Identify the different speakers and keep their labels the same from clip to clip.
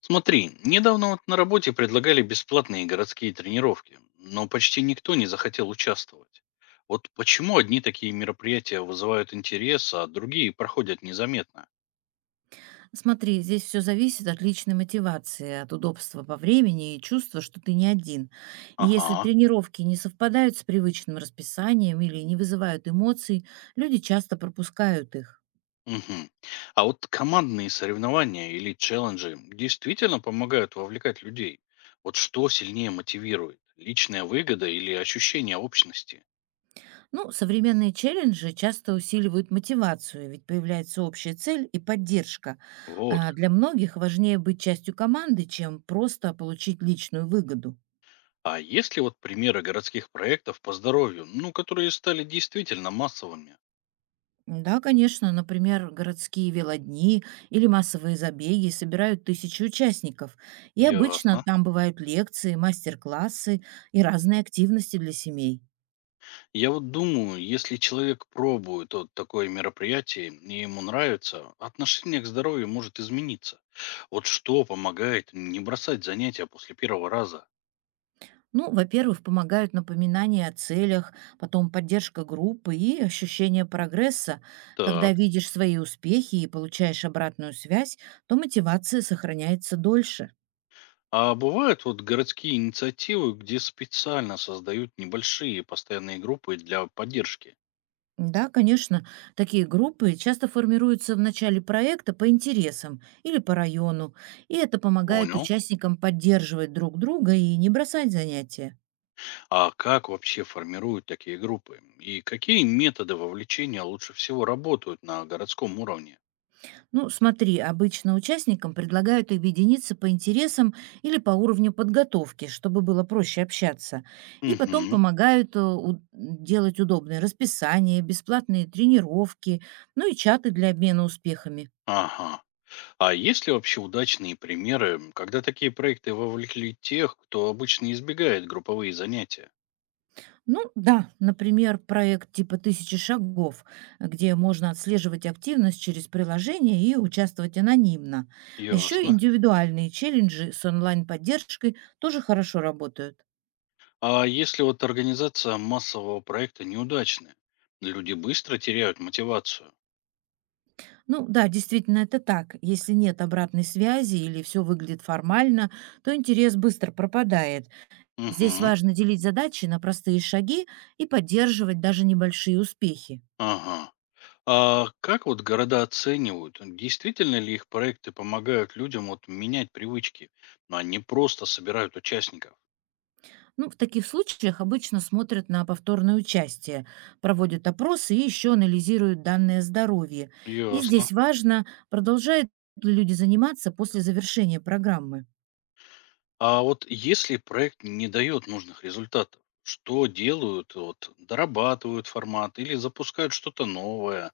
Speaker 1: Смотри, недавно вот на работе предлагали бесплатные городские тренировки, но почти никто не захотел участвовать. Вот почему одни такие мероприятия вызывают интерес, а другие проходят незаметно?
Speaker 2: Смотри, здесь все зависит от личной мотивации, от удобства по времени и чувства, что ты не один. И если
Speaker 1: Ага.
Speaker 2: тренировки не совпадают с привычным расписанием или не вызывают эмоций, люди часто пропускают их.
Speaker 1: Мгм. А вот командные соревнования или челленджи действительно помогают вовлекать людей. Вот что сильнее мотивирует? Личная выгода или ощущение общности?
Speaker 2: Ну, современные челленджи часто усиливают мотивацию, ведь появляется общая цель и поддержка.
Speaker 1: Вот
Speaker 2: А
Speaker 1: как.
Speaker 2: для многих важнее быть частью команды, чем просто получить личную выгоду.
Speaker 1: А есть ли вот примеры городских проектов по здоровью, ну, которые стали действительно массовыми?
Speaker 2: Да, конечно. Например, городские велодни или массовые забеги собирают тысячи участников. И обычно
Speaker 1: Ясно.
Speaker 2: там бывают лекции, мастер-классы и разные активности для семей.
Speaker 1: Я вот думаю, если человек пробует вот такое мероприятие и ему нравится, отношение к здоровью может измениться. Вот что помогает не бросать занятия после первого раза?
Speaker 2: Ну, во-первых, помогают напоминания о целях, потом поддержка группы и ощущение прогресса. Когда
Speaker 1: Так.
Speaker 2: видишь свои успехи и получаешь обратную связь, то мотивация сохраняется дольше.
Speaker 1: А бывают вот городские инициативы, где специально создают небольшие постоянные группы для поддержки?
Speaker 2: Да, конечно. Такие группы часто формируются в начале проекта по интересам или по району, и это помогает
Speaker 1: Понял.
Speaker 2: участникам поддерживать друг друга и не бросать занятия.
Speaker 1: А как вообще формируют такие группы? И какие методы вовлечения лучше всего работают на городском уровне?
Speaker 2: Ну, смотри, обычно участникам предлагают объединиться по интересам или по уровню подготовки, чтобы было проще общаться, и потом
Speaker 1: Угу.
Speaker 2: помогают делать удобные расписания, бесплатные тренировки, ну и чаты для обмена успехами.
Speaker 1: Ага. А есть ли вообще удачные примеры, когда такие проекты вовлекли тех, кто обычно избегает групповые занятия?
Speaker 2: Ну да, например, проект типа «Тысячи шагов», где можно отслеживать активность через приложение и участвовать анонимно. А еще
Speaker 1: Ясно.
Speaker 2: индивидуальные челленджи с онлайн-поддержкой тоже хорошо работают.
Speaker 1: А если вот организация массового проекта неудачная? Люди быстро теряют мотивацию.
Speaker 2: Ну да, действительно это так. Если нет обратной связи или все выглядит формально, то интерес быстро пропадает. Здесь
Speaker 1: Угу.
Speaker 2: важно делить задачи на простые шаги и поддерживать даже небольшие успехи.
Speaker 1: Ага. А как вот города оценивают, действительно ли их проекты помогают людям вот менять привычки, а не просто собирают участников?
Speaker 2: Ну, в таких случаях обычно смотрят на повторное участие, проводят опросы и еще анализируют данные о здоровье. И
Speaker 1: Ясно.
Speaker 2: здесь важно, продолжают ли люди заниматься после завершения программы.
Speaker 1: А вот если проект не дает нужных результатов, что делают? Вот, дорабатывают формат или запускают что-то новое?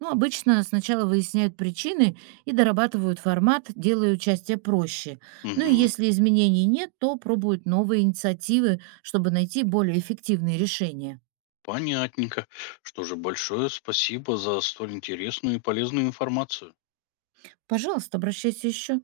Speaker 2: Ну, обычно сначала выясняют причины и дорабатывают формат, делая участие проще. Ну и
Speaker 1: Мгм,
Speaker 2: если изменений нет, то пробуют новые инициативы, чтобы найти более эффективные решения.
Speaker 1: понятненько. Что же, большое спасибо за столь интересную и полезную информацию.
Speaker 2: Пожалуйста, обращайся еще.